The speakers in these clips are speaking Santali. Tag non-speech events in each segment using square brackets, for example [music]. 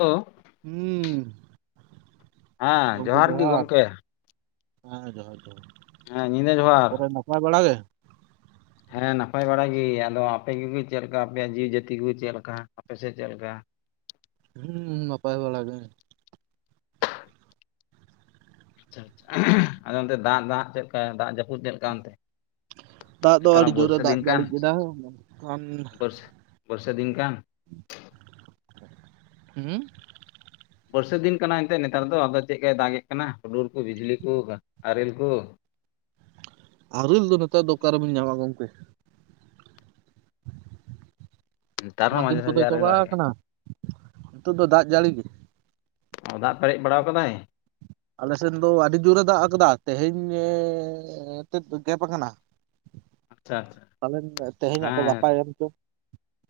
ᱛᱚ ᱦᱩᱸᱻ ᱦᱮᱸ ᱜᱚᱢᱠᱮ ᱜᱮ ᱡᱚᱦᱟᱨ᱾ ᱜᱚᱢᱠᱮ ᱦᱮᱸ ᱡᱚᱦᱟᱨ ᱡᱚᱦᱟᱨ᱾ ᱦᱮᱸ ᱧᱤᱫᱟᱹ ᱡᱚᱦᱟᱨ᱾ ᱯᱟᱭ ᱵᱟᱲᱟ ᱜᱮ? ᱦᱮᱸ ᱱᱟᱯᱟᱭ ᱵᱟᱲᱟ ᱜᱤ᱾ ᱟᱫᱚ ᱟᱯᱮ ᱠᱚᱜᱤ ᱪᱮᱫ ᱞᱮᱠᱟ ᱟᱯᱮᱭᱟᱜ ᱡᱤᱣᱤ ᱡᱟᱹᱛᱤ ᱠᱚᱜᱤ ᱪᱮᱫ ᱞᱮᱠᱟ, ᱟᱯᱮᱥᱮᱫ ᱪᱮᱫ ᱞᱮᱠᱟ? ᱦᱩᱸᱻ ᱵᱟᱯᱟᱭ ᱵᱟᱲᱟ ᱜᱮ᱾ ᱟᱪᱪᱷᱟ ᱟᱪᱪᱷᱟ ᱩᱸᱦᱩᱸᱜ ᱟᱫᱚ ᱚᱱᱛᱮ ᱫᱟᱜ ᱫᱟᱜ ᱪᱮᱫ ᱞᱮᱠᱟ ᱫᱟᱜ ᱡᱟᱹᱯᱩᱫ ᱪᱮᱫ ᱞᱮᱠᱟ ᱚᱱᱛᱮ? ᱫᱟᱜ ᱫᱚ ᱱᱮᱛᱟᱨ ᱢᱟ ᱟᱹᱰᱤ ᱡᱳᱨᱮ ᱵᱚᱨᱥᱟ ᱫᱟᱜ ᱫᱤᱱ ᱠᱟᱱ ᱡᱟᱹᱲᱤ ᱠᱮᱫᱟ ᱟᱢ ᱵᱚᱨᱥᱟ ᱵᱚᱨᱥᱟ ᱫᱤᱱ ᱠᱟᱱ ᱦᱩᱸ ᱵᱟᱹᱨᱥᱟᱹ ᱫᱤᱱ ᱠᱟᱱᱟ ᱮᱱᱛᱮᱫ ᱱᱮᱛᱟᱨ ᱫᱚ ᱟᱫᱚ ᱪᱮᱫᱠᱟᱭ ᱫᱟᱜ ᱮᱫ ᱠᱟᱱᱟ ᱦᱩᱰᱩᱨ ᱠᱩ ᱵᱤᱡᱽᱞᱤ ᱠᱚ ᱟᱨᱮᱞ ᱠᱩ ᱟᱨᱤᱞ ᱫᱚ ᱱᱮᱛᱟᱨ ᱫᱚ ᱚᱠᱟᱨᱮᱵᱤᱱ ᱧᱟᱢᱟ ᱜᱚᱢᱠᱮ ᱱᱮᱛᱟᱨ ᱚᱱᱟ ᱦᱚᱸ ᱫᱤᱱ ᱢᱟᱡᱷᱮ ᱠᱚᱫᱚ ᱥᱟᱡᱷᱮ ᱟᱨᱮᱞ ᱪᱟᱵᱟ ᱵᱟᱲᱟᱭᱮᱜ-ᱟᱭ ᱟᱠᱟᱱᱟ ᱱᱤᱛᱚᱜᱜ ᱫᱚ ᱫᱟᱜ ᱡᱟᱹᱲᱤ ᱜᱮ ᱚ ᱫᱟᱜ ᱯᱮᱨᱮᱡ ᱵᱟᱲᱟᱶ ᱠᱟᱫᱟᱭ ᱟᱞᱮᱥᱮᱫ ᱫᱚ ᱟᱹᱰᱤ ᱡᱳᱨᱮ ᱫᱟᱜ ᱟᱠᱟᱫᱟ ᱛᱮᱦᱮᱧ ᱧᱮᱻ ᱛᱮᱫ ᱜᱮᱯ ᱟᱠᱟᱱᱟ ᱟᱪᱪᱷᱟ ᱟᱪᱪᱷᱟ ᱯᱟᱞᱮᱱ ᱛᱮᱦᱮᱧᱟᱜ ᱫᱚ ᱦᱮᱸ ᱜᱟᱯᱟᱭ ᱮᱱ ᱪᱚᱝ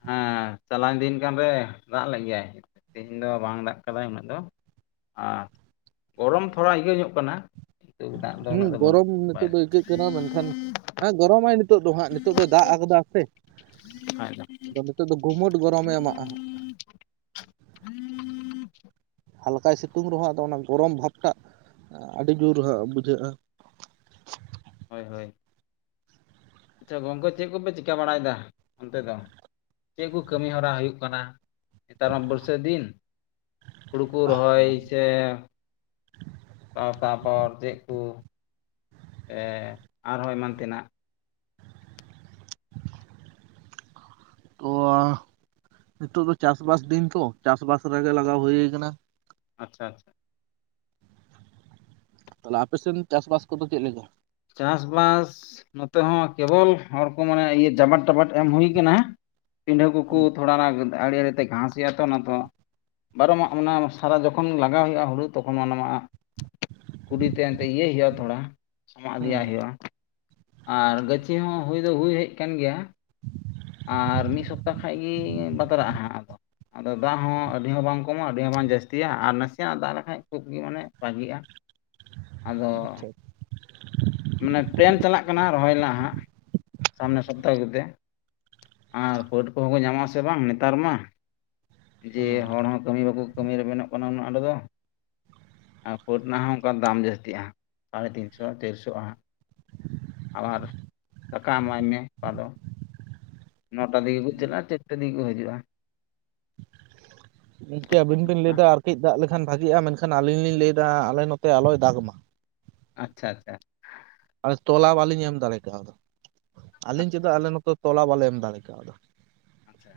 ᱦᱮᱸ ᱪᱟᱞᱟᱣᱮᱱ ᱫᱤᱱ ᱠᱟᱱ ᱨᱮ ᱫᱟᱜ ᱞᱮᱜ ᱜᱮᱭᱟᱭ ᱛᱮᱤᱦᱮᱧ ᱫᱚ ᱵᱟᱝ ᱫᱟᱜ ᱠᱟᱫᱟ ᱩᱱᱟᱹᱜ ᱫᱚ ᱟ ᱜᱚᱨᱚᱢ ᱛᱷᱚᱲᱟ ᱤᱭᱟᱹᱟᱹ ᱧᱚᱜ ᱠᱟᱱᱟ ᱠᱤᱱᱛᱩ ᱫᱟᱜ ᱫᱚ ᱦᱩᱸ ᱩᱱᱟᱹᱜ ᱫᱚ ᱵᱟᱹᱱᱩᱜ ᱜᱚᱨᱚᱢ ᱵᱟᱭ ᱱᱤᱛᱚᱜ ᱫᱚ ᱟᱹᱭᱠᱟᱹᱜ ᱠᱟᱱᱟ ᱢᱮᱱᱠᱷᱟᱱ ᱦᱮᱸ ᱜᱚᱨᱚᱢᱟᱭ ᱱᱤ ᱛᱚᱜ ᱫᱚ ᱦᱟᱸᱜ ᱱᱤᱛᱳᱜ ᱫᱚ ᱫᱟᱜ ᱟᱠᱟᱫᱟ ᱥᱮ ᱟᱫᱚ ᱱᱤᱛᱚᱜ ᱫᱚ ᱜᱩᱢᱩᱴ ᱜᱚᱨᱚᱢᱮ ᱮᱢᱟᱜᱼᱟ ᱦᱟᱞᱠᱟᱭ ᱥᱤᱛᱩᱝ ᱨᱮᱦᱚᱸ ᱟᱫᱚ ᱚᱱᱟ ᱜᱚᱨᱚᱢ ᱵᱷᱟᱵᱽ ᱴᱟᱜ ᱟᱹᱰᱤ ᱡᱳᱨ ᱵᱩᱡᱷᱟᱹᱜᱼᱟ ᱦᱳᱭ ᱦᱳᱭ ᱪᱚ ᱜᱚᱝᱠᱮ ᱪᱮᱫ ᱠᱚᱯᱮ ᱪᱤᱠᱟᱹ ᱵᱟᱲᱟᱭᱮᱫᱟ ᱚᱱᱛᱮ ᱫᱚ ᱪᱮᱫ ᱠᱚ ᱠᱟᱹᱢᱤ ᱦᱚᱨᱟ ᱦᱩᱭᱩᱜ ᱠᱟᱱᱟ ᱱᱮᱛᱟᱨ ᱢᱟ ᱵᱟᱹᱨᱥᱟᱹ ᱫᱤᱱ ᱦᱩᱲᱩ ᱠᱚ ᱨᱚᱦᱚᱭ ᱥᱮ ᱛᱟ ᱛᱟᱯᱚᱨ ᱪᱮᱜ ᱵᱚ ᱮ ᱟᱨᱦᱚᱸ ᱮᱢᱟᱱ ᱛᱮᱱᱟᱜ ᱛᱚᱣᱟ ᱱᱤᱛᱩᱜ ᱫᱚ ᱪᱟᱥᱵᱥ ᱫᱤᱱ ᱛᱚ ᱪᱟᱥᱵᱥ ᱨᱮᱜᱮ ᱞᱟᱜᱟᱣ ᱦᱩᱭᱩ ᱠᱟᱱᱟ ᱟᱪᱪᱷᱟ ᱟᱪᱷᱟ ᱛᱟᱦᱚᱞᱮ ᱟᱯᱮᱥᱮᱱ ᱪᱟᱥᱵᱟᱥ ᱠᱚᱫᱚ ᱪᱮᱫ ᱞᱮᱠᱟ? ᱪᱟᱥ ᱵᱟᱥ ᱱᱚᱛᱮ ᱦᱚᱸ ᱠᱮᱵᱚᱞ ᱦᱚᱲ ᱠᱚ ᱢᱟᱱᱮ ᱤᱭᱟᱹ ᱡᱟᱵᱟᱴ ᱴᱟᱵᱟᱴ ᱮᱢ ᱦᱩᱭᱩ ᱠᱟᱱᱟ ᱯᱤᱰᱷᱟᱹ ᱠᱚᱠᱩ ᱦᱩᱸ ᱛᱷᱚᱲᱟ ᱟᱲᱮ ᱟᱲᱮᱛᱮ ᱜᱷᱟᱥ ᱦᱩᱭᱩᱜ ᱟ ᱛᱚ ᱚᱱᱟ ᱛᱚ ᱵᱟᱨᱚᱢ ᱟᱜ ᱚᱱᱟ ᱥᱟᱫᱟ ᱡᱚᱠᱷᱚᱱ ᱞᱟᱜᱟᱣ ᱦᱩᱭᱩᱜᱼᱟ ᱦᱩᱲᱩ ᱛᱚᱠᱷᱚᱱ ᱚᱱᱟᱢᱟᱜ ᱠᱩᱰᱤᱛᱮ ᱮᱱᱛᱮ ᱤᱭᱟᱹᱭ ᱦᱩᱭᱩᱜᱼᱟ ᱛᱷᱚᱲᱟ ᱥᱟᱚᱢᱟᱜ ᱦᱩᱸ ᱤᱫᱤᱭᱟᱜ ᱦᱩᱭᱩᱜᱼᱟ᱾ ᱟᱨ ᱜᱟᱹᱪᱷᱤ ᱦᱚᱸ ᱦᱩᱭ ᱫᱚ ᱦᱩᱭ ᱦᱮᱡ ᱟᱠᱟᱱ ᱜᱮᱭᱟ ᱟᱨ ᱢᱤᱫ ᱥᱚᱯᱛᱟᱦ ᱠᱷᱟᱱ ᱜᱮ ᱵᱟᱛᱨᱟᱜᱼᱟ ᱦᱟᱸᱜ ᱟᱫᱚ ᱟᱫᱚ ᱫᱟᱜ ᱦᱚᱸ ᱟᱹᱰᱤ ᱦᱚᱸ ᱵᱟᱝ ᱠᱚᱢᱟ ᱟᱹᱰᱤ ᱦᱚᱸ ᱵᱟᱝ ᱡᱟᱹᱥᱛᱤᱭᱟ ᱟᱨ ᱱᱟᱥᱮᱭᱟᱜᱱᱟᱜ ᱫᱟᱜ ᱞᱮᱠᱟᱱᱡ ᱠᱷᱩᱵ ᱜᱮ ᱢᱟᱱᱮ ᱵᱷᱟᱹᱜᱤᱜᱼᱟ᱾ ᱟᱫᱚ ᱟᱪᱪᱷᱟ [unintelligible] ᱢᱟᱱᱮ ᱯᱮᱞᱮᱱ ᱪᱟᱞᱟᱜ ᱠᱟᱱᱟ ᱨᱚᱦᱚᱭᱱᱟ ᱦᱟᱸᱜ ᱥᱟᱢᱱᱮ ᱥᱚᱯᱛᱟᱦᱚ ᱠᱚᱛᱮ ᱟᱨ ᱠᱳᱰ ᱠᱚᱦᱚᱸ ᱠᱚ ᱧᱟᱢᱚᱜ ᱟᱥᱮ ᱵᱟᱝ ᱱᱮᱛᱟᱨ ᱢᱟ ᱡᱮ ᱦᱚᱲ ᱦᱚᱸ ᱠᱟᱹᱢᱤ ᱵᱟᱠᱚ ᱠᱟᱹᱢᱤ ᱨᱮ ᱵᱮᱚᱜ ᱠᱟᱱᱟ ᱩᱱᱟᱹᱜ ᱚᱸᱰ ᱫᱚ ᱟᱨ ᱠᱳᱴ ᱨᱮᱱᱟᱜ ᱦᱚᱸ ᱚᱱᱠᱟ ᱫᱟᱢ ᱡᱟᱹᱥᱛᱤᱜᱼᱟ ᱥᱟᱲᱮ ᱛᱤᱱᱥᱚ ᱛᱮᱨ ᱪᱚ ᱟᱦᱟᱜ ᱟᱵᱟᱨ ᱫᱟᱠᱟ ᱮᱢᱟᱭ ᱢᱮ ᱚᱠᱟ ᱫᱚ ᱱᱚᱰᱟᱫᱤᱜᱮ ᱠᱚ ᱡᱟᱞᱟᱜ ᱼᱟ ᱪᱟᱨᱴᱮ ᱫᱤᱜᱮ ᱠᱚ ᱦᱤᱡᱩᱜᱼᱟ ᱜᱤᱱᱠᱮ ᱟᱹᱵᱤᱱ ᱵᱤᱱ ᱞᱟᱹᱭᱫᱟ ᱟᱨ ᱠᱟᱹᱡ ᱫᱟᱜ ᱞᱮᱠᱷᱟᱱ ᱵᱷᱟᱜᱤᱜᱼᱟ ᱢᱮᱱᱠᱷᱟᱱ ᱟᱹᱞᱤᱧ ᱞᱤᱧ ᱞᱟᱹᱭᱮᱫᱫᱟ ᱟᱞᱮ ᱱᱚᱛᱮ ᱟᱞᱚᱭ ᱫᱟᱜᱽ ᱢᱟ ᱟᱪᱪᱷᱟ ᱟᱪᱪᱷᱟ ᱟᱨᱥ ᱛᱚᱞᱟ ᱵᱟᱞᱤᱧ ᱮᱢ ᱫᱟᱲᱮ ᱠᱟᱣ ᱫᱟ ᱟᱹᱞᱤᱧ ᱟᱪᱪᱷᱟ ᱪᱮᱫᱟᱜ ᱟᱞᱮ ᱱᱚᱛᱚ ᱛᱚᱞᱟ ᱵᱟᱞᱮ ᱮᱢ ᱫᱟᱲᱮ ᱠᱟᱣ ᱫᱟ ᱟᱪᱪᱷᱟ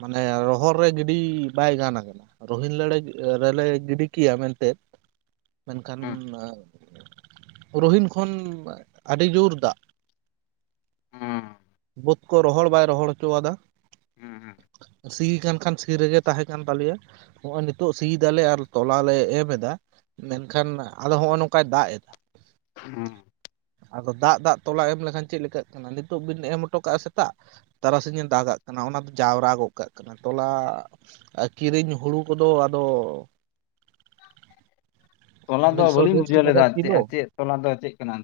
ᱢᱟᱱᱮ ᱨᱚᱦᱚᱲ ᱨᱮ ᱜᱤᱰᱤ ᱵᱟᱭ ᱜᱟᱱ ᱟᱠᱟᱱᱟ ᱨᱚᱦᱤᱱ ᱞᱟᱲᱮ ᱨᱮᱞᱮ ᱜᱤᱰᱤ ᱠᱮᱭᱟ ᱢᱮᱱᱛᱮ ᱢᱮᱱᱠᱷᱟᱱ ᱦᱮᱸ ᱨᱚᱦᱤᱱ ᱠᱷᱚᱱ ᱟᱹᱰᱤ ᱡᱨ ᱫᱟᱜᱽ ᱦᱚᱸ ᱵᱟᱹᱫᱽ ᱠᱚ ᱨᱚᱦᱚᱲ ᱵᱟᱭ ᱨᱚᱦᱚᱲ ᱦᱚᱪᱚᱣᱟᱫᱟ ᱦᱮᱸ ᱦᱮᱸ ᱥᱤ ᱠᱟᱱ ᱠᱷᱟᱱ ᱥᱤ ᱨᱮᱜᱮ ᱛᱟᱦᱮᱸ ᱠᱟᱱ ᱛᱟᱞᱮᱭᱟ ᱱᱚᱜᱼᱚᱭ ᱱᱤᱛᱚᱜ ᱥᱤᱭ ᱫᱟᱞᱮ ᱟᱨ ᱛᱚᱞᱟ ᱞᱮ ᱮᱢ ᱮᱫᱟ ᱢᱮᱱᱠᱷᱟᱱ ᱟᱫᱚ ᱦᱚᱸᱜᱼᱚᱭ ᱱᱚᱝᱠᱟᱭ ᱫᱟᱜᱽ ᱮᱫᱟ᱾ ᱦᱮᱸ ᱟᱫᱚ ᱫᱟᱜᱽ ᱫᱟᱜᱽ ᱛᱚᱞᱟ ᱮᱢ ᱞᱮᱠᱷᱟᱱ ᱪᱮᱫᱞᱮᱠᱟᱜ ᱠᱟᱱᱟ ᱱᱤᱛᱚᱜ ᱵᱤᱱ ᱮᱢ ᱦᱚᱴᱚ ᱠᱟᱜᱼᱟ ᱥᱮᱛᱟᱜ ᱛᱟᱨᱟᱥᱤᱧᱮ ᱫᱟᱜᱟᱜ ᱠᱟᱱᱟ ᱚᱱᱟ ᱫᱚ ᱡᱟᱣᱨᱟ ᱜᱚᱫ ᱠᱟᱜ ᱠᱟᱱᱟ ᱛᱚᱞᱟ ᱠᱤᱨᱤᱧ ᱦᱩᱲᱩ ᱠᱚᱫᱚ ᱟᱫᱚ, ᱛᱚᱞᱟ ᱫᱚ ᱢᱤᱫᱥᱚ ᱵᱟᱹᱞᱤᱧ ᱰᱮᱲᱥᱚ ᱵᱩᱡᱷᱟᱹᱣ ᱴᱟᱠᱟ ᱞᱮᱫᱟ ᱪᱮᱫ ᱪᱮᱫ ᱛᱚᱞᱟ ᱫᱚ ᱪᱮᱫ ᱠᱟᱱᱟ,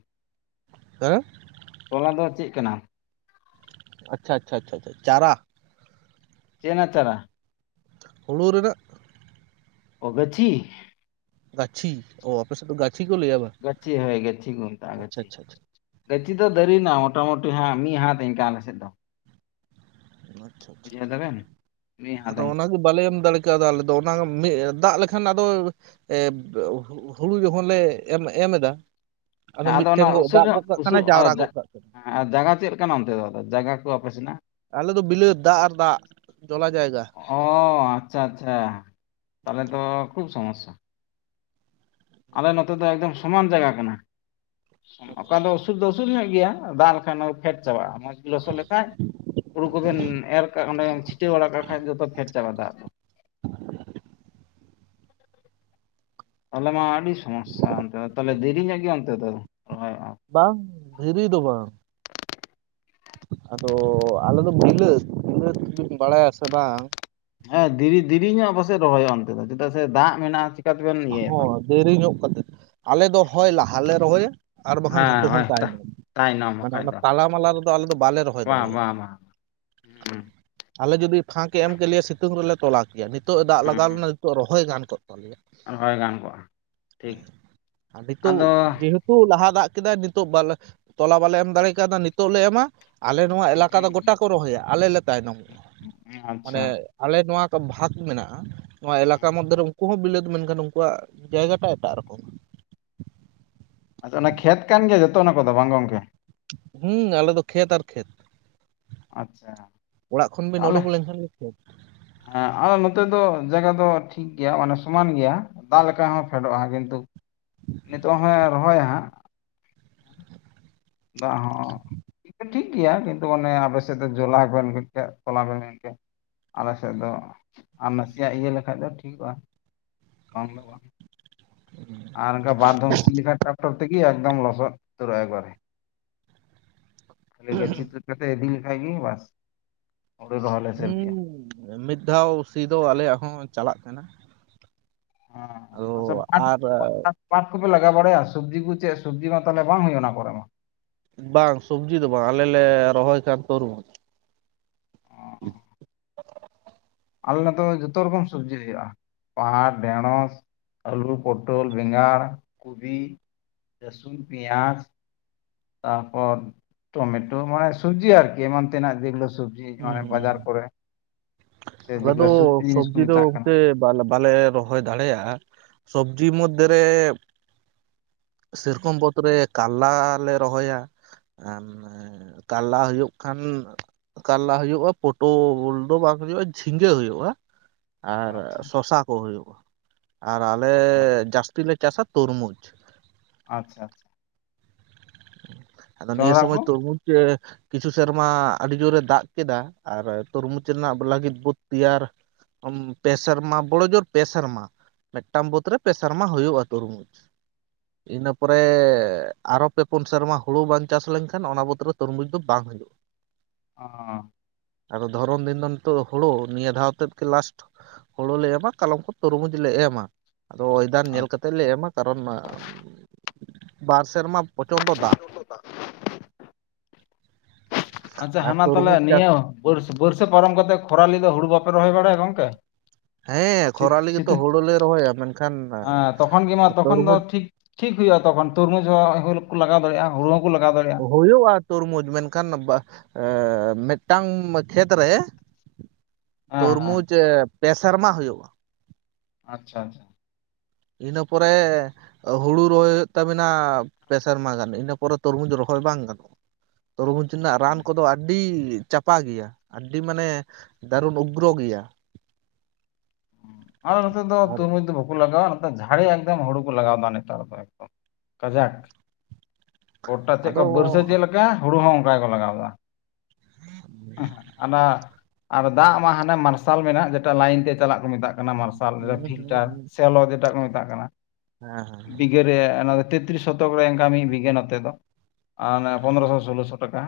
ᱦᱟᱸ ᱛᱚᱞᱟ ᱫᱚ ᱪᱮᱫ ᱠᱟᱱᱟ? ᱟᱪᱪᱷᱟ ᱟᱪᱷᱟ ᱟᱪᱷᱟ ᱪᱷᱟ ᱪᱟᱨᱟ ᱪᱮᱱᱟ ᱪᱟᱨᱟ? ᱦᱩᱲᱩ ᱨᱮᱱᱟᱜ, ᱚ ᱜᱟᱪᱷᱤ ᱜᱟᱪᱷᱤ ᱚ ᱟᱯᱮᱥᱮᱫ ᱜᱟᱪᱷᱤ ᱠᱚ ᱞᱟᱹᱭ ᱟᱵᱟᱨ ᱜᱟᱪᱷᱤ ᱦᱚᱭ ᱜᱟᱪᱷᱤ ᱠᱚ ᱢᱮᱛᱟᱜ ᱜᱟᱪᱷᱤ, ᱟᱪᱪᱷᱟ ᱜᱟᱹᱪᱷᱤ ᱫᱚ ᱫᱟᱨᱤᱭᱮᱱᱟ ᱢᱚᱴᱟᱢᱩᱴᱤ ᱦᱟᱸᱜ ᱢᱤᱫ ᱦᱟᱛ ᱤᱱᱠᱟ ᱟᱞᱮ ᱥᱮᱜ ᱫᱚ, ᱟᱪᱪᱷᱟ ᱟᱪᱪᱷᱟ ᱵᱩᱡᱷᱟᱹᱣ ᱫᱟᱵᱮᱱ ᱢᱤᱫ ᱦᱟᱛ ᱟᱫᱚ ᱤᱱᱠᱟ᱾ ᱚᱱᱟᱜᱮ ᱵᱟᱞᱮ ᱮᱢ ᱫᱟᱲᱮᱜ ᱠᱟᱣᱫᱟ ᱟᱞᱮᱚ ᱫᱚ ᱚᱱᱟ ᱢᱤᱜ ᱫᱟᱜᱽ ᱞᱮᱠᱷᱟᱱ ᱟᱫᱚ ᱮᱸ ᱦᱩᱲᱩ ᱡᱚᱠᱷᱚᱱ ᱞᱮ ᱮᱢ ᱮᱢ ᱮᱫᱟ ᱟᱫᱚ ᱦᱮᱸ ᱚᱱᱟ ᱢᱤᱫᱴᱷᱮᱱ ᱜᱚᱜ ᱩᱥᱩᱞ ᱫᱟᱜᱽ ᱧᱚᱜ ᱜᱚᱜ ᱠᱟᱜ ᱠᱟᱱᱟ ᱩᱥᱩᱞ ᱡᱟᱣᱨᱟ ᱜᱚᱜ ᱠᱟᱜ ᱠᱟᱱᱟᱭ ᱦᱮᱸ ᱟᱨ ᱡᱟᱭᱹᱜᱟ ᱪᱮᱜ ᱞᱮᱠᱟᱱᱟ ᱚᱱᱛᱮ ᱫᱚ ᱟᱫᱚ ᱡᱟᱜᱟ ᱠᱚ ᱟᱯᱮ ᱥᱮᱱᱟᱜ, ᱟᱞᱮᱚ ᱫᱚ ᱵᱤᱞᱟᱹᱛ ᱫᱟᱜᱽ ᱟᱨ ᱫᱟᱜᱽ ᱡᱚᱞᱟ ᱡᱟᱭᱜᱟ᱾ ᱦᱚᱸ ᱟᱪᱪᱷᱟ ᱟᱪᱪᱷᱟ ᱛᱟᱦᱚᱞᱮ ᱛᱚ ᱠᱷᱩᱵ ᱥᱚᱢᱚᱥᱟ, ᱟᱞᱮ ᱱᱚᱛᱮ ᱫᱚ ᱮᱠᱫᱚᱢ ᱥᱚᱢᱟᱱ ᱡᱟᱭᱜᱟ ᱠᱟᱱᱟ ᱟᱪᱪᱷᱟ ᱚᱠᱟ ᱫᱚ ᱟᱪᱪᱷᱟ ᱩᱥᱩᱞ ᱫᱚ ᱟᱹᱥᱩᱞ ᱧᱚᱜ ᱜᱮᱭᱟ ᱫᱟᱜᱽ ᱞᱮᱠᱷᱟᱱ ᱚᱱᱟ ᱯᱷᱮᱰ ᱪᱟᱵᱟᱜᱼᱟ ᱢᱚᱸᱡᱽ ᱜᱮ ᱞᱚᱥᱚᱫ ᱞᱮᱠᱷᱟᱭ ᱦᱩᱲᱩ ᱠᱚᱵᱮᱱ ᱮᱨ ᱠᱟᱜᱼᱟ ᱚᱸᱰᱮ ᱪᱷᱤᱴᱟᱹ ᱵᱟᱲᱟ ᱠᱟᱜ ᱠᱷᱟᱭ ᱡᱚᱛᱚ ᱯᱷᱮᱰ ᱪᱟᱞᱟᱜᱼᱟ ᱫᱟᱜᱽ ᱫᱚ, ᱛᱟᱦᱚᱞᱮ ᱢᱟ ᱟᱹᱰᱤ ᱥᱚᱢᱚᱭᱥᱟ ᱚᱱᱛᱮ ᱫᱚ ᱛᱟᱦᱚᱞᱮ ᱫᱮᱨᱤᱧᱚᱜ ᱜᱮ ᱚᱱᱛᱮ ᱫᱚ ᱨᱚᱦᱚᱭ ᱦᱚᱸ ᱵᱟᱝ ᱫᱷᱤᱨᱤ ᱫᱚ ᱵᱟᱝ, ᱟᱫᱚ ᱟᱞᱮ ᱫᱚ ᱵᱤᱞᱟᱹᱛ ᱵᱤᱞᱟᱹᱛ ᱡᱩᱫᱤᱢ ᱵᱟᱰᱟᱭᱟ ᱥᱮ ᱵᱟᱝ ᱦᱮᱸ ᱫᱮᱻ ᱫᱮᱨᱤᱧᱚᱜ ᱯᱟᱥᱮᱡ ᱨᱚᱦᱚᱭᱚᱜ ᱚᱱᱛᱮ ᱫᱚ ᱪᱮᱫᱟᱜ ᱥᱮ ᱫᱟᱜᱽ ᱢᱮᱱᱟᱜᱼᱟ ᱛᱮᱵᱮᱱ ᱤᱭᱟᱹᱭᱟ ᱦᱚᱸ ᱛᱟᱦᱚᱞᱮ ᱫᱮᱨᱤ ᱧᱚᱜ ᱠᱟᱛᱮᱫ, ᱟᱞᱮ ᱫᱚ ᱦᱚᱭ ᱞᱟᱦᱟᱞᱮ ᱨᱚᱦᱚᱭᱟ ᱟᱨ ᱵᱟᱝᱠᱷᱟᱱ ᱦᱮᱸ ᱡᱷᱚᱛᱚ ᱠᱷᱚᱱ ᱦᱳᱭ ᱛᱟ ᱛᱟᱭᱱᱚᱢ᱾ ᱛᱟᱭᱱᱚᱢ ᱢᱟᱱᱮ ᱵᱟᱠᱷᱟᱡ ᱚᱱᱟ ᱫᱚ ᱛᱟᱞᱟ ᱢᱟᱞᱟ ᱨᱮᱫᱚ ᱟᱞᱮ ᱫᱚ ᱵᱟᱞᱮ ᱨᱚᱦᱚᱭ ᱵᱟᱝ ᱫᱟᱲᱮᱭᱟᱜᱼᱟ, ᱵᱟᱝ ᱵᱟᱝ ᱦᱩᱸ ᱟᱞᱮ ᱡᱩᱫᱤ ᱯᱷᱟᱸᱠᱮ ᱮᱢ ᱠᱮᱜᱮᱭᱟ ᱥᱤᱛᱩᱝ ᱨᱮᱞᱮ ᱛᱚᱞᱟ ᱠᱮᱭᱟ ᱱᱤᱛᱚᱜ ᱮ ᱫᱟᱜᱽ ᱦᱩᱸ ᱞᱟᱜᱟᱣ ᱦᱩᱸ ᱞᱮᱱᱟ ᱱᱤᱛᱚᱜ ᱨᱚᱦᱚᱭ ᱜᱟᱱ ᱠᱚᱜ ᱛᱟᱞᱮᱭᱟ᱾ ᱨᱚᱦᱚᱭ ᱜᱟᱱ ᱠᱚᱜᱼᱟ᱾ ᱴᱷᱤᱠ ᱦᱮᱸ ᱟᱨ ᱱᱤᱛᱚᱜ ᱟᱫᱚ ᱡᱮᱦᱮᱛᱩ ᱞᱟᱦᱟ ᱫᱟᱜᱽ ᱠᱮᱫᱟᱭ ᱱᱤᱛᱚᱜ ᱵᱟᱞᱮ ᱛᱚᱞᱟ ᱵᱟᱞᱮ ᱮᱢ ᱫᱟᱲᱮ ᱠᱟᱣᱫᱟ ᱱᱤᱛᱚᱜ ᱞᱮ ᱮᱢᱟ, ᱟᱞᱮ ᱱᱚᱣᱟ ᱮᱞᱟᱠᱟ ᱫᱚ ᱜᱚᱴᱟ ᱠᱚ ᱦᱩᱸ ᱨᱚᱦᱚᱭᱟ ᱟᱞᱮ ᱞᱮ ᱛᱟᱭᱱᱚᱢᱼᱟ ᱢᱟᱱᱮ ᱟᱪᱪᱷᱟ ᱟᱞᱮ ᱱᱚᱣᱟ ᱠᱚ ᱵᱷᱟᱜᱽ ᱢᱮᱱᱟᱜᱼᱟ ᱱᱚᱣᱟ ᱮᱞᱟᱠᱟ ᱦᱩᱸ ᱢᱚᱫᱽᱫᱷᱮᱨᱮ ᱩᱱᱠᱩ ᱦᱚᱸ ᱵᱤᱞᱟᱹᱛ ᱢᱮᱱᱠᱷᱟᱱ ᱩᱱᱠᱩᱣᱟᱜ ᱡᱟᱭᱜᱟᱴᱟ ᱮᱴᱟᱜ ᱨᱚᱠᱚᱢ᱾ ᱟᱫᱚ ᱚᱱᱟ ᱠᱷᱮᱛ ᱠᱟᱱ ᱜᱮᱭᱟ ᱡᱚᱛᱚ ᱚᱱᱟ ᱠᱚᱫᱚ ᱵᱟᱝ ᱜᱚᱝᱠᱮ, ᱦᱮᱸ ᱟᱞᱮ ᱫᱚ ᱠᱷᱮᱛ ᱟᱨ ᱠᱷᱮᱛ᱾ ᱟᱪᱪᱷᱟ᱾ ᱚᱲᱟᱜ ᱠᱷᱚᱱ ᱵᱤᱱ ᱟᱞᱮ ᱩᱰᱩᱠ ᱞᱮᱱᱠᱷᱟᱱ ᱜᱮ ᱠᱷᱮᱛ᱾ ᱦᱮᱸ ᱟᱫᱚ ᱱᱚᱛᱮ ᱫᱚ ᱡᱟᱭᱜᱟ ᱫᱚ ᱴᱷᱤᱠ ᱜᱮᱭᱟ ᱢᱟᱱᱮ ᱥᱚᱢᱟᱱ ᱜᱮᱭᱟ ᱫᱟᱜ ᱞᱮᱠᱟ ᱦᱚᱸ ᱯᱷᱮᱰᱚᱜᱼᱟ ᱠᱤᱱᱛᱩ, ᱱᱤᱛᱚᱜ ᱦᱚ ᱨᱚᱦᱚᱭᱟ ᱦᱟᱸᱜ᱾ ᱫᱟᱜ ᱦᱚᱸ ᱴᱷᱤᱠ ᱜᱮᱭᱟ ᱠᱤᱱᱛᱩ ᱚᱱᱮ ᱟᱵᱮ ᱥᱮᱫᱛᱮ ᱡᱚᱞᱟ ᱵᱮ ᱛᱚᱞᱟ ᱵᱮᱱ [unintelligible] ᱟᱞᱮ ᱥᱮᱫ ᱫᱚ, ᱟᱨ ᱱᱟᱥᱮᱭᱟᱜ ᱤᱭᱟᱹ ᱞᱮᱠᱷᱟᱡ ᱫᱚ ᱴᱷᱤᱠᱚᱜᱼᱟ ᱵᱟᱝ ᱫᱚ ᱵᱟᱝ᱾ ᱟᱨ ᱚᱱᱠᱟ ᱵᱟᱨ ᱫᱷᱚᱢ ᱥᱤ [unintelligible] ᱴᱨᱟᱠᱴᱚᱨ ᱛᱮᱜᱮ ᱮᱠᱫᱚᱢ ᱞᱚᱥᱚᱫ ᱩᱛᱟᱹᱨᱚᱜᱼᱟ ᱮᱠᱵᱟᱨᱮ᱾ [unintelligible] ᱞᱮ ᱥᱟᱹᱨᱫᱤ ᱩᱸᱻ ᱤᱫᱤᱜᱼᱟ ᱢᱤᱫ ᱫᱷᱟᱣ ᱥᱤ ᱫᱚ ᱟᱞᱮᱭᱟᱜ ᱦᱚᱸ ᱪᱟᱞᱟᱜ ᱠᱟᱱᱟ ᱟᱫᱚ ᱟᱨ [inaudible] ᱯᱟᱴ ᱠᱚᱯᱮ ᱞᱟᱜᱟᱣ ᱵᱟᱲᱟᱭᱟ ᱥᱚᱵᱽᱡᱤ ᱠᱚ ᱪᱮᱫ ᱥᱚᱵᱽᱡᱤ ᱢᱟ ᱛᱟᱦᱞᱮ ᱵᱟᱝ ᱦᱩᱭᱩᱜᱼᱟ ᱚᱱᱟ ᱠᱚᱨᱮ ᱢᱟ᱾ ᱵᱟᱝ ᱥᱚᱵᱽᱡᱤ ᱫᱚ ᱵᱟᱝ, ᱟᱞᱮ ᱞᱮ ᱨᱚᱦᱚᱭ ᱠᱷᱟᱱ ᱛᱚᱨᱢᱩᱡᱽ᱾ [inaudible] ᱟᱞᱮ ᱱᱚᱛᱮ ᱢᱟ ᱡᱚᱛᱚ ᱨᱚᱠᱚᱢ ᱥᱚᱵᱽᱡᱤ ᱦᱩᱭᱩᱜᱼᱟ, ᱯᱟᱦᱟᱴ ᱰᱷᱮᱬᱚᱸᱥ ᱟᱹᱞᱩ, ᱯᱚᱴᱚᱞ, ᱵᱮᱸᱜᱟᱲ, ᱠᱩᱵᱤ, ᱨᱟᱹᱥᱩᱱ, ᱯᱮᱸᱭᱟᱡᱽ ᱛᱟᱯᱚᱨ ᱴᱚᱢᱮᱴᱳ ᱢᱟᱱᱮ ᱥᱚᱵᱽᱡᱤ ᱟᱨᱠᱤ ᱮᱢᱟᱱ ᱛᱮᱱᱟᱜ ᱡᱮᱜᱩᱞᱟᱹ ᱥᱚᱵᱽ [unintelligible] ᱦᱩᱸ ᱢᱟᱱᱮ ᱦᱩᱸ ᱦᱩᱸ ᱵᱟᱡᱟᱨ ᱠᱚᱨᱮ ᱥᱮ ᱫᱚ ᱡᱮᱜᱩᱞᱟ‌ᱥᱚᱵᱽᱡᱤ ᱡᱤᱱᱤᱥ ᱠᱚ ᱥᱚᱵᱽᱡᱤ ᱢᱮᱛᱟᱜ ᱫᱚ ᱠᱟᱱᱟ᱾ ᱚᱱᱛᱮ ᱟᱞᱮ ᱵᱟᱞᱮ ᱨᱚᱦᱚᱭ ᱫᱟᱲᱮᱭᱟᱜᱼᱟ ᱥᱚᱵᱽᱡᱤ ᱢᱚᱫᱽᱫᱷᱮᱨᱮ ᱥᱮᱨᱚᱠᱚᱢ ᱵᱳᱛ ᱨᱮ ᱠᱟᱞᱞᱟ ᱞᱮ ᱨᱚᱦᱚᱭᱟ, ᱮᱸ ᱠᱟᱞᱞᱟ ᱦᱩᱭᱩᱜ ᱠᱷᱟᱱ ᱠᱟᱞᱞᱟ ᱦᱩᱭᱩᱜᱼᱟ ᱯᱳᱴᱳᱻᱞ ᱫᱚ ᱵᱟᱝ ᱦᱩᱭᱩᱜᱼᱟ ᱡᱷᱤᱸᱜᱟᱹ ᱦᱩᱭᱩᱜᱼᱟ᱾ ᱟᱨ ᱟᱪᱪᱷᱟ ᱥᱚᱥᱟ ᱠᱚ ᱦᱩᱭᱩᱜᱼᱟ, ᱟᱨ ᱟᱞᱮ ᱟᱪᱪᱷᱟ ᱡᱟᱹᱥᱛᱤ ᱞᱮ ᱪᱟᱥᱟ ᱛᱚᱨᱢᱩᱡᱽ᱾ ᱟᱪᱪᱷᱟ ᱟᱪᱪᱷᱟ᱾ ᱟᱫᱚ ᱱᱤᱭᱟᱹ ᱡᱚᱱᱰᱨᱟ ᱥᱚᱢᱚᱭ ᱠᱚ ᱛᱩᱨᱢᱩᱽ ᱮ ᱠᱤᱪᱷᱩ ᱥᱮᱨᱢᱟ ᱟᱹᱰᱤ ᱡᱳᱨ ᱮ ᱫᱟᱜ ᱠᱮᱫᱟ ᱟᱨ ᱛᱚᱨᱢᱩᱪ ᱨᱮᱱᱟᱜ [unintelligible] ᱛᱮᱭᱟᱨ ᱯᱮ ᱥᱮᱨᱢᱟ ᱵᱚᱲᱚ ᱡᱳᱨ ᱯᱮ ᱥᱟᱨᱢᱟ᱾ ᱢᱤᱫᱴᱟᱝ ᱵᱟᱹᱛ ᱨᱮ ᱯᱮ ᱥᱮᱨᱢᱟ ᱦᱩᱭᱩᱜᱼᱟ ᱛᱩᱨᱢᱩᱡᱽ, ᱤᱱᱟᱹ ᱯᱚᱨᱮ ᱟᱨᱚ ᱯᱮ ᱯᱩᱱ ᱥᱮᱨᱢᱟ ᱦᱩᱲᱩ ᱵᱟᱝ ᱪᱟᱥ ᱞᱮᱱᱠᱷᱟᱱ ᱚᱱᱟ ᱵᱚᱛ ᱨᱮ ᱛᱩᱨᱢᱩᱡᱽ ᱫᱚ ᱵᱟᱝ ᱦᱩᱭᱩᱜᱼᱟ᱾ ᱚᱸᱻ ᱟᱫᱚ ᱫᱷᱚᱨᱚᱢ ᱫᱤᱱ ᱫᱚ ᱱᱤᱛᱚᱜ ᱦᱩᱲᱩ ᱱᱤᱭᱟᱹ ᱫᱷᱟᱣ ᱛᱮᱫ ᱜᱮ ᱞᱟᱥᱴ ᱦᱳᱲᱳ ᱞᱮ ᱮᱢᱟ ᱠᱟᱞᱚᱢ ᱠᱷᱚᱢ ᱛᱚᱨᱢᱩᱡᱽ ᱞᱮ ᱮᱢᱟ᱾ ᱟᱫᱚ ᱳᱭᱮᱫᱟᱨ ᱧᱮᱞ ᱠᱟᱛᱮᱫ ᱞᱮ ᱮᱢᱟ ᱠᱟᱨᱚᱱ ᱵᱟᱨ ᱥᱮᱨᱢᱟ ᱯᱨᱚᱪᱚᱱᱰᱚ ᱫᱟᱜ [inaudible] ᱟᱪᱪᱷᱟ ᱟᱨ ᱦᱟᱱᱟ ᱛᱟᱦᱚᱞᱮ ᱛᱩᱨᱢᱩᱡᱽ ᱪᱟᱥ ᱱᱤᱭᱟᱹ ᱵᱟᱹᱨ ᱵᱟᱹᱨᱥᱟᱹ ᱯᱟᱨᱚᱢ ᱠᱟᱛᱮ ᱠᱷᱚᱨᱟᱞᱤ ᱫᱚ ᱦᱩᱲᱩ ᱵᱟᱯᱮ ᱨᱚᱦᱚᱭ ᱵᱟᱲᱟᱭᱟ ᱜᱚᱝᱠᱮ? ᱦᱮᱸ ᱥᱤᱛ ᱠᱷᱚᱨᱟᱞᱤ ᱜᱮ ᱛᱚ ᱥᱤᱛᱩᱝ ᱦᱩᱲᱩ ᱞᱮ ᱨᱚᱦᱚᱭᱟ ᱢᱮᱱᱠᱷᱟᱱ ᱦᱮᱸ ᱛᱚᱠᱷᱚᱱ ᱜᱮ ᱢᱟ ᱛᱚᱠᱷᱚᱱ ᱫᱚ ᱛᱚᱨᱢᱩᱡᱽ ᱴᱷᱤᱠ ᱴᱷᱤᱠ ᱦᱩᱭᱩᱜᱼᱟ ᱛᱚᱠᱷᱚᱱ ᱛᱚᱨᱢᱩᱡᱽ ᱦᱚᱸ [unintelligible] ᱞᱟᱜᱟᱣ ᱫᱟᱲᱮᱜᱼᱟ, ᱦᱩᱲᱩ ᱦᱚᱸᱠᱚ ᱞᱟᱜᱟᱣ ᱫᱟᱲᱮᱭᱟᱜᱼᱟ ᱦᱩᱭᱩᱜᱼᱟ ᱛᱩᱨᱢᱩᱡᱽ ᱢᱮᱱᱠᱷᱟᱱ ᱵᱟ ᱮ ᱢᱤᱫᱴᱟᱝ ᱠᱷᱮᱛ ᱨᱮ ᱦᱮᱸ ᱦᱮᱸ ᱛᱩᱨᱢᱩᱡᱽ ᱯᱮ ᱥᱮᱨᱢᱟ ᱦᱩᱭᱩᱜᱼᱟ᱾ ᱟᱪᱪᱷᱟ ᱟᱪᱪᱷᱟ᱾ ᱤᱱᱟᱹ ᱯᱚᱨᱮᱻ ᱦᱩᱲᱩ ᱨᱚᱦᱚᱭ ᱦᱩᱭᱩᱜ ᱛᱟᱵᱤᱱᱟ ᱯᱮ ᱥᱮᱨᱢᱟ ᱢᱟ ᱜᱟᱱ ᱤᱱᱟᱹ ᱯᱚᱨᱮ ᱛᱚᱨᱢᱩᱡᱽ ᱨᱚᱦᱚᱭ ᱵᱟᱝ ᱜᱟᱱᱚᱜᱼᱟ᱾ ᱛᱚᱨᱢᱩᱡᱽ ᱨᱮᱱᱟᱜ ᱨᱟᱱ ᱠᱚᱫᱚ ᱟᱰᱰᱤ ᱪᱟᱯᱟ ᱜᱮᱭᱟ᱾ ᱟᱹᱰᱤ ᱢᱟᱱᱮ ᱫᱟᱨᱩᱱ ᱩᱜᱽᱨᱚ ᱜᱮᱭᱟ ᱾ ᱟᱞᱮ ᱱᱚᱛᱮ ᱫᱚ ᱟᱨ ᱛᱩᱨᱢᱩᱡᱽ ᱫᱚ ᱵᱟᱠᱚ ᱞᱟᱜᱟᱣᱼᱟ,, ᱾ ᱟᱫᱚ ᱡᱷᱟᱲᱮ ᱮᱠᱫᱚᱢ ᱦᱩᱲᱩ ᱠᱚ ᱞᱟᱜᱟᱣᱮᱫᱟ ᱱᱮᱛᱟᱨ ᱫᱚ ᱮᱠᱫᱚᱢ ᱠᱟᱡᱟᱠ, ᱾ ᱜᱳᱴᱟ ᱪᱮᱫ ᱟᱫᱚ ᱞᱮᱠᱟ ᱵᱟᱹᱨᱥᱟᱹ ᱪᱮᱫ ᱞᱮᱠᱟ ᱦᱩᱲᱩ ᱦᱚᱸ ᱚᱱᱠᱟ ᱜᱮᱠᱚ ᱞᱟᱜᱟᱣᱫᱟ ᱾ ᱟᱸᱦ, ᱟᱱᱟ ᱟᱨ ᱫᱟᱜ ᱢᱟ ᱦᱟᱱᱮ ᱢᱟᱨᱥᱟᱞ ᱢᱮᱱᱟᱜ ᱡᱮᱴᱟ ᱞᱟᱭᱤᱱ ᱛᱮ ᱪᱟᱞᱟᱜ ᱠᱚ ᱢᱮᱛᱟᱜ ᱾ ᱢᱟᱨᱥᱟᱞ ᱦᱩᱸ ᱦᱩᱸ ᱯᱷᱤᱞᱴᱟᱨ ᱦᱩᱸ ᱥᱮᱞᱚ ᱡᱮᱴᱟ ᱠᱚ ᱢᱮᱛᱟᱜ ᱠᱟᱱᱟ ᱦᱮᱸ ᱦᱮᱸ ᱵᱤᱜᱷᱟᱹᱨᱮ ᱚᱱᱟ ᱪᱮᱫ ᱛᱨᱤᱥ ᱥᱚᱛᱚᱠ ᱨᱮ ᱱᱠᱟ ᱢᱤᱫ ᱵᱤᱜᱷᱟᱹ ᱱᱚᱛᱮ ᱫᱚ ᱾ ᱟᱨ ᱚᱱᱮ ᱯᱚᱱᱫᱽᱨᱚᱥᱚ ᱥᱳᱞᱳ ᱥᱚ ᱴᱟᱠᱟ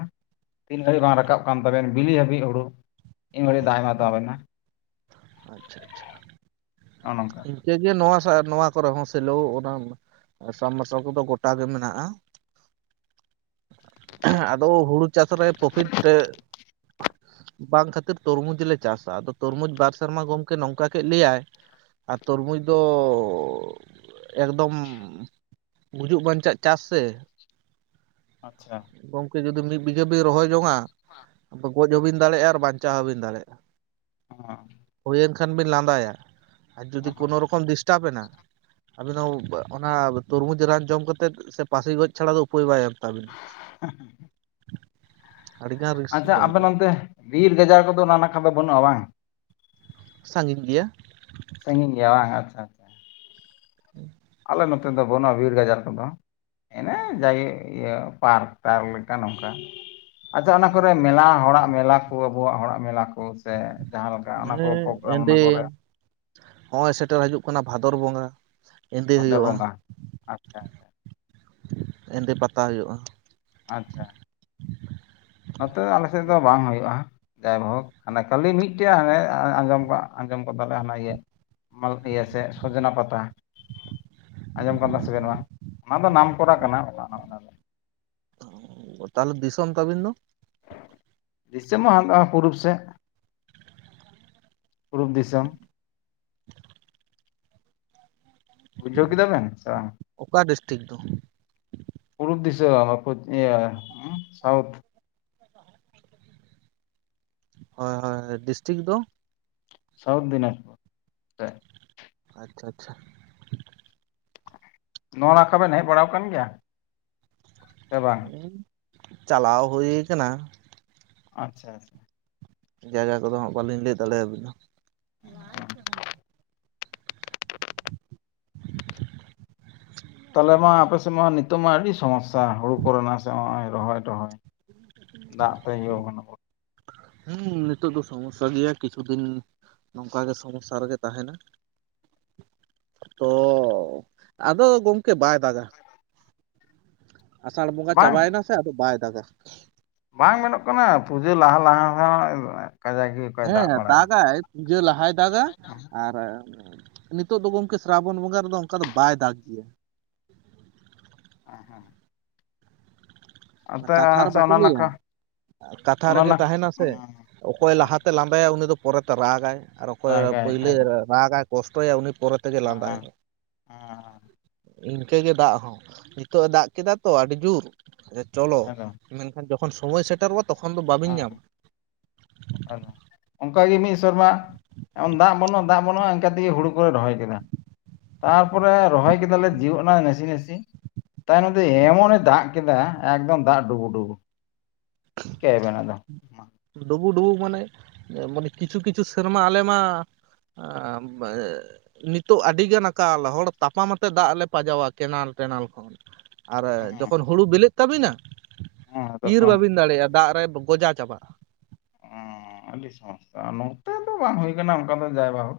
ᱛᱤᱱ ᱜᱷᱟᱹᱲᱤ ᱵᱟᱝ ᱨᱟᱠᱟᱵ ᱠᱟᱱ ᱛᱟᱵᱮᱱ ᱵᱤᱞᱤ ᱦᱟᱹᱵᱤᱡ ᱦᱳᱲᱳ ᱾ ᱤᱱ ᱜᱷᱟᱹᱲᱤᱡ ᱫᱟᱜ ᱮ ᱮᱢᱟᱣᱟᱛᱟᱵᱮᱱᱟ ᱟᱪᱪᱷᱟ -ᱟᱪᱪᱷᱟ ᱾ ᱱᱚᱜ -ᱚᱼᱱᱚᱝᱠᱟ ᱾ ᱪᱮ ᱜᱮ ᱱᱚᱣᱟ ᱥᱟ ᱱᱚᱣᱟ ᱠᱚᱨᱮ ᱦᱚᱸ ᱥᱮᱞᱳ ᱚᱱᱟ ᱥᱟᱵᱟᱨᱥᱟᱞ ᱠᱚᱫᱚ ᱜᱚᱴᱟ ᱜᱮ ᱢᱮᱱᱟᱜᱼᱟ ᱾ ᱦᱷᱟᱸ, ᱫᱚ ᱦᱩᱲᱩ ᱪᱟᱥ ᱨᱮ ᱯᱨᱚᱯᱷᱤᱴ ᱮ ᱵᱟᱝ ᱠᱷᱟᱹᱛᱤᱨ ᱛᱚᱨᱢᱩᱡᱽ ᱞᱮ ᱪᱟᱥᱟ ᱟᱫᱚ ᱛᱚᱨᱢᱩᱡᱽ ᱵᱟᱨ ᱥᱮᱨᱢᱟ ᱜᱚᱢᱠᱮ ᱱᱚᱝᱠᱟ ᱠᱮᱫ ᱞᱮᱭᱟᱭ ᱟᱨ ᱛᱩᱨᱢᱩᱡᱽ ᱫᱚᱻ ᱮᱠᱫᱚᱢ ᱜᱩᱡᱩᱜ ᱵᱟᱧᱪᱟᱜ ᱪᱟᱥ ᱥᱮ ᱾ ᱟᱪ-ᱪᱷᱟᱻ ᱾ ᱜᱚᱝᱠᱮ ᱡᱩᱫᱤ ᱢᱤᱫ ᱵᱤᱜᱷᱟᱹ ᱵᱤᱱ ᱨᱚᱦᱚᱭ ᱡᱚᱝᱟ ᱜᱚᱡ ᱦᱚᱸᱵᱤᱱ ᱫᱟᱲᱮᱭᱟᱜᱼᱟ ᱟᱨ ᱵᱟᱧᱪᱟᱣ ᱦᱚᱸᱵᱤᱱ ᱫᱟᱲᱮᱭᱟᱜᱼᱟ ᱾ [inaudible] ᱚᱸ-ᱚᱝ-ᱟᱸᱜ-ᱴᱷᱮᱡ ᱾ ᱦᱩᱭᱮᱱ ᱠᱷᱟᱱ ᱵᱤᱱ ᱞᱟᱸᱫᱟᱭᱟ ᱟᱨ ᱡᱩᱫᱤ ᱦᱚᱸ ᱠᱳᱱᱳ ᱨᱚᱠᱚᱢ ᱰᱤᱥᱴᱟᱵ ᱮᱱᱟ ᱟᱵᱤᱱ ᱫᱚ ᱩᱯ ᱟ ᱚᱱᱟ ᱛᱚᱨᱢᱩᱡᱽ ᱨᱟᱱ ᱡᱚᱢ ᱠᱟᱛᱮᱫ ᱥᱮ ᱯᱟᱥᱮ ᱜᱚᱡ ᱪᱷᱟᱲᱟ ᱫᱚ ᱩᱯᱟᱹᱭ ᱵᱟᱭ ᱮᱢ ᱛᱟᱵᱤᱱᱟ ᱾ ᱦᱟᱸᱦ ᱾ [unintelligible] ᱟᱹᱰᱤᱜᱟᱱ ᱥᱟᱦ, ᱨᱤᱠᱥ ᱟᱪ-ᱪᱷᱟ ᱟᱯᱮ ᱜᱚᱝᱠᱮ ᱚᱱᱛᱮ ᱵᱤᱨ ᱜᱟᱡᱟᱲ ᱠᱚᱫᱚ ᱚᱱᱟ ᱱᱟᱜ-ᱠᱷᱟ ᱫᱚ ᱵᱟᱹᱱᱩᱜᱼᱟ ᱵᱟᱝ? ᱥᱟᱺᱜᱤᱧ ᱜᱮᱭᱟ ᱾ ᱥᱟᱺᱜᱤᱧ ᱜᱮᱭᱟ ᱵᱟᱝ, ᱟᱪᱪᱷᱟ ᱾ ᱟᱞᱮ ᱱᱚᱛᱮ ᱫᱚ ᱵᱟᱹᱱᱩᱜᱼᱟ ᱵᱤᱨ ᱜᱟᱡᱟᱲ ᱠᱚᱫᱚ ᱾ ᱮᱱᱮ ᱮᱸ ᱡᱟᱜᱮ ᱤᱭᱟᱹ ᱯᱟᱨ ᱠ ᱴᱟᱨ ᱠ ᱞᱮᱠᱟ ᱱᱚᱝᱠᱟ ᱾ ᱟᱪᱪᱷᱟ, ᱚᱱᱟ ᱠᱚᱨᱮ ᱢᱮᱞᱟ ᱦᱚᱲᱟᱜ ᱢᱮᱞᱟ ᱠᱚ ᱟᱵᱚᱣᱟᱜ ᱦᱚᱲᱟᱜ ᱢᱮᱞᱟ ᱠᱚ ᱥᱮ, ᱡᱟᱦᱟᱸ ᱞᱮᱠᱟ ᱚᱱᱟ ᱦᱮᱸ ᱠᱚ ᱯᱳᱜᱨᱟᱢ ᱚᱱᱟ ᱠᱚᱨᱮ? ᱦᱚᱸᱜᱼᱚᱸᱭ ᱥᱮᱴᱮᱨ ᱦᱤᱡᱩᱜ ᱠᱟᱱᱟ ᱵᱷᱟᱫᱚᱨ ᱵᱚᱸᱜᱟ ᱾ ᱮᱸᱫᱮᱹ ᱨᱜᱮ ᱵᱷᱟᱫᱚᱨ ᱵᱟᱝ, ᱵᱚᱸᱜᱟ ᱟᱪᱪᱷᱟ ᱮᱸᱫᱮᱹ ᱯᱟᱛᱟ ᱦᱳᱭᱳᱜᱼᱟ ᱾ ᱟᱪ-ᱪᱷᱟ ᱾ ᱱᱚᱛᱮ ᱟᱞᱮᱥᱮᱫ ᱫᱚ ᱵᱟᱝ ᱦᱳᱭᱩᱳᱜᱼᱟ ᱾ ᱡᱟᱭᱦᱳᱠ, ᱦᱟᱱᱮ ᱠᱷᱟᱹᱞᱤ ᱢᱤᱫᱴᱮᱡ ᱦᱟᱱᱮ ᱟᱸ-ᱳᱸ ᱟᱸᱡᱚᱢ ᱟᱸᱡᱚᱢ ᱠᱟᱫᱟᱞᱮ ᱦᱟᱱᱟ ᱤᱭᱟᱹ ᱾ ᱢᱟᱞᱛᱤᱭᱟᱹ ᱥᱮ ᱥᱚᱡᱽᱱᱟ ᱯᱟᱛᱟ ᱾ ᱟᱸᱡᱚᱢ ᱠᱟᱱ ᱛᱟᱦᱮᱱ ᱥᱮᱵᱮᱱ ᱵᱟᱝ? ᱚᱱᱟ ᱫᱚ ᱱᱟᱢᱠᱚᱨᱟ ᱠᱟᱱᱟ ᱾ ᱪᱷᱚ-ᱨ-ᱨ-ᱨ-ᱲ, ᱛᱟᱦᱞᱮ ᱫᱤᱥᱚᱢ ᱛᱟᱵᱤᱱ ᱫᱚ? ᱴᱷᱚᱜ, ᱫᱤᱥᱚᱢ ᱢᱟ ᱚᱱᱟ ᱯᱩᱨᱩᱵ ᱥᱮᱫ ᱾ ᱯᱩᱨᱩᱵ ᱫᱤᱥᱚᱢ ᱾ ᱵᱩᱡᱷᱟᱹᱣ ᱠᱮᱫᱟ ᱵᱮᱱ, ᱥᱮ ᱵᱟᱝ? ᱚᱠᱟ ᱰᱤᱥᱴᱤᱠ ᱫᱚ? ᱯᱩᱨᱩᱵ ᱫᱤᱥᱟᱹᱢ ᱟᱯᱚᱛ ᱤᱭᱟᱹ ᱥᱟᱣᱩᱛᱷ ᱾ ᱦᱚᱭ-ᱦᱚᱭ-ᱦᱚᱭ ᱰᱤᱥᱴᱤᱠ ᱫᱚ? ᱥᱟᱣᱩᱛ ᱫᱤᱱᱟᱡᱽ ᱟᱪᱪᱷᱟ -ᱟᱪᱪᱷᱟ-ᱪᱷᱟ ᱾ ᱱᱚᱣᱟ ᱱᱟᱠᱷᱟ ᱵᱮᱱ ᱦᱮᱡ ᱵᱟᱲᱟᱣ ᱠᱟᱱ ᱜᱮᱭᱟ ᱥᱮ ᱵᱟᱝ? ᱪᱟᱞᱟᱣ ᱦᱩᱭ ᱠᱟᱱᱟ ᱾ ᱟᱪᱪᱷᱟ ᱟᱪᱪᱷᱟ ᱾ ᱡᱟᱭᱜᱟ ᱠᱚᱫᱚ ᱦᱟᱸᱜ ᱵᱟᱹᱞᱤᱧ ᱞᱟᱹᱭ ᱫᱟᱲᱮ ᱟᱵᱤᱱᱟ ᱾ ᱛᱟᱦᱚᱞᱮ ᱢᱟ ᱟᱯᱮᱥᱮᱫ ᱢᱟ ᱱᱤᱛᱚᱜ ᱢᱟ ᱟᱹᱰᱤ ᱥᱚᱢᱚᱥᱥᱟ ᱦᱩᱲᱩ ᱠᱚᱨᱮᱱᱟᱜ ᱥᱮ ᱱᱚᱜ ᱚᱭ ᱨᱚᱦᱚᱭ ᱴᱚᱦᱚᱭ ᱾ ᱫᱟᱜ ᱛᱮ ᱤᱭᱳ ᱠᱟᱱᱟ ᱠᱚ ᱦᱩᱸ ᱱᱤᱛᱚᱜ ᱫᱚ ᱥᱚᱢᱚᱥᱥᱟ ᱜᱮᱭᱟ ᱠᱤᱪᱷᱩ ᱫᱤᱱ ᱱᱚᱝᱠᱟ ᱜᱮ ᱥᱚᱢᱚᱥᱥᱟ ᱨᱮᱜᱮ ᱛᱟᱦᱮᱱᱟ ᱾ ᱛᱚ ᱟᱫᱚ ᱜᱚᱝᱠᱮ ᱵᱟᱭ ᱫᱟᱜᱟ ᱾ ᱟᱥᱟᱲ ᱵᱚᱸᱜᱟ ᱵᱟᱝ ᱪᱟᱵᱟᱭᱮᱱᱟ ᱥᱮ ᱟᱫᱚ ᱵᱟᱭ ᱫᱟᱜᱟ ᱾ ᱵᱟᱝ ᱢᱮᱱᱚᱜ ᱠᱟᱱᱟ, ᱯᱩᱡᱟᱹ ᱞᱟᱦᱟ ᱞᱟᱦᱟ ᱦᱚᱸ ᱠᱟᱡᱟᱠ ᱜᱮ ᱚᱠᱚᱭ ᱦᱮᱸ ᱫᱟᱜ ᱵᱟᱲᱟᱭᱟ ᱫᱟᱜᱟᱭ ᱯᱩᱡᱟᱹ ᱞᱟᱦᱟᱭ ᱫᱟᱜᱟ ᱟᱨ ᱱᱤᱛᱚᱜ ᱫᱚ ᱜᱚᱝᱠᱮ ᱥᱨᱟᱵᱚᱱ ᱵᱚᱸᱜᱟ ᱨᱮᱫᱚ ᱚᱱᱠᱟ ᱫᱚ ᱵᱟᱭ ᱫᱟᱜ ᱜᱮᱭᱟ ᱾ [unintelligible] ᱚᱱᱟ ᱠᱟᱛᱷᱟ ᱟᱨ ᱟᱪᱪᱷᱟ ᱵᱟᱠᱚ ᱚᱱᱟ ᱞᱟᱹᱭᱟ ᱱᱟᱠᱷᱟ ᱠᱟᱛᱷᱟ ᱚᱱᱟ ᱨᱮᱜᱮ ᱱᱟᱠᱷᱟ ᱛᱟᱦᱮᱱᱟ ᱥᱮ ᱦᱮᱸ ᱚᱠᱚᱭ ᱦᱮᱸ ᱞᱟᱦᱟᱛᱮ ᱞᱟᱸᱫᱟᱭᱟ ᱩᱱᱤ ᱫᱚ ᱯᱚᱨᱮᱛᱮ ᱨᱟᱜᱟᱭ ᱟᱨ ᱚᱠᱚᱭ ᱫᱟᱜᱟᱭ ᱯᱟᱹᱭᱞᱟᱹ ᱠᱷᱟᱡ ᱫᱚ ᱨᱟᱜᱟᱭ ᱠᱚᱥᱴᱚᱭᱟ ᱩᱱᱤ ᱯᱚᱨᱮ ᱛᱮᱜᱮ ᱞᱟᱸᱫᱟᱭᱟ ᱦᱮᱸ ᱾ ᱦᱮᱸ ᱤᱱᱠᱟᱹ ᱜᱮ ᱫᱟᱜ ᱦᱚᱸ ᱱᱤᱛᱚᱜ ᱮ ᱫᱟᱜ ᱠᱮᱫᱟ ᱛᱚ ᱟᱹᱰᱤ ᱡᱳᱨ ᱪᱚᱞᱚ ᱠᱷᱟᱡ ᱫᱚ ᱢᱮᱱᱠᱷᱟᱱ ᱡᱚᱠᱷᱚᱱ ᱥᱚᱢᱚᱭ ᱥᱮᱴᱮᱨᱚᱜᱼᱟ, ᱛᱚᱠᱷᱚᱱ ᱫᱚ ᱵᱟᱵᱤᱱ ᱧᱟᱢᱟ ᱾ ᱚᱱᱠᱟᱜᱮ ᱢᱤᱫ ᱥᱮᱨᱢᱟ ᱚᱱ ᱫᱟᱜ ᱵᱟᱹᱱᱩᱜᱼᱟ, ᱫᱟᱜ ᱵᱟᱹᱱᱩᱜᱼᱟ ᱤᱱᱠᱟ ᱛᱮᱜᱮ ᱦᱲᱩ ᱠᱚᱞᱮ ᱨᱚᱦᱚᱭ ᱠᱮᱫᱟ ᱾ ᱛᱟᱨᱯᱚᱨᱮ ᱨᱚᱦᱚᱭ ᱠᱮᱫᱟᱞᱮ ᱥᱤᱭᱚᱜ ᱮᱱᱟ ᱱᱟᱥᱮ ᱱᱟᱥᱮ ᱛᱟᱭᱱᱚᱢ ᱛᱮ ᱮᱢᱚᱱᱮ ᱫᱟᱜ ᱠᱮᱫᱟ ᱮᱠᱫᱚᱢ ᱫᱟᱜ ᱰᱩᱵᱩᱼᱰᱩᱵᱩ ᱾ ᱪᱮᱠᱟᱹ ᱟᱵᱮᱱ ᱟᱫᱚ ᱾ ᱰᱩᱵᱩᱼᱰᱩᱵᱩ ᱢᱟᱱᱮ ᱢᱟᱱᱮ ᱠᱤᱪᱷᱩ ᱠᱤᱪᱷᱩ ᱥᱮᱨᱢᱟ ᱟᱞᱮ ᱢᱟ [unintelligible] ᱱᱤᱛᱚᱜ ᱟᱹᱰᱤᱜᱟᱱ ᱟᱠᱟᱞ ᱦᱚᱲ ᱛᱟᱯᱟᱢ ᱟᱛᱮ ᱫᱟᱜ ᱞᱮ ᱯᱟᱡᱟᱣᱟ ᱠᱮᱱᱮᱞ ᱴᱮᱱᱮᱞ ᱠᱷᱚᱱ ᱟᱨ ᱦᱮᱸ ᱡᱚᱠᱷᱚᱱ ᱦᱩᱲᱩ ᱵᱤᱞᱤᱜ ᱛᱟᱹᱵᱤᱱᱟ ᱦᱮᱸ ᱤᱨ ᱛᱚᱠᱷᱚᱱ ᱵᱟᱹᱵᱤᱱ ᱫᱟᱲᱮᱭᱟᱜᱼᱟ, ᱫᱟᱜ ᱨᱮ ᱜᱚᱡᱟ ᱪᱟᱵᱟᱜᱼᱟ ᱾ ᱟᱹᱰᱤ ᱥᱚᱢᱚᱥᱛᱟ ᱱᱚᱛᱮ ᱫᱚ ᱵᱟᱝ ᱦᱩᱭ ᱟᱠᱟᱱᱟ ᱚᱱᱠᱟ ᱫᱚ ᱡᱟᱭ ᱵᱟ ᱦᱳᱠ ᱾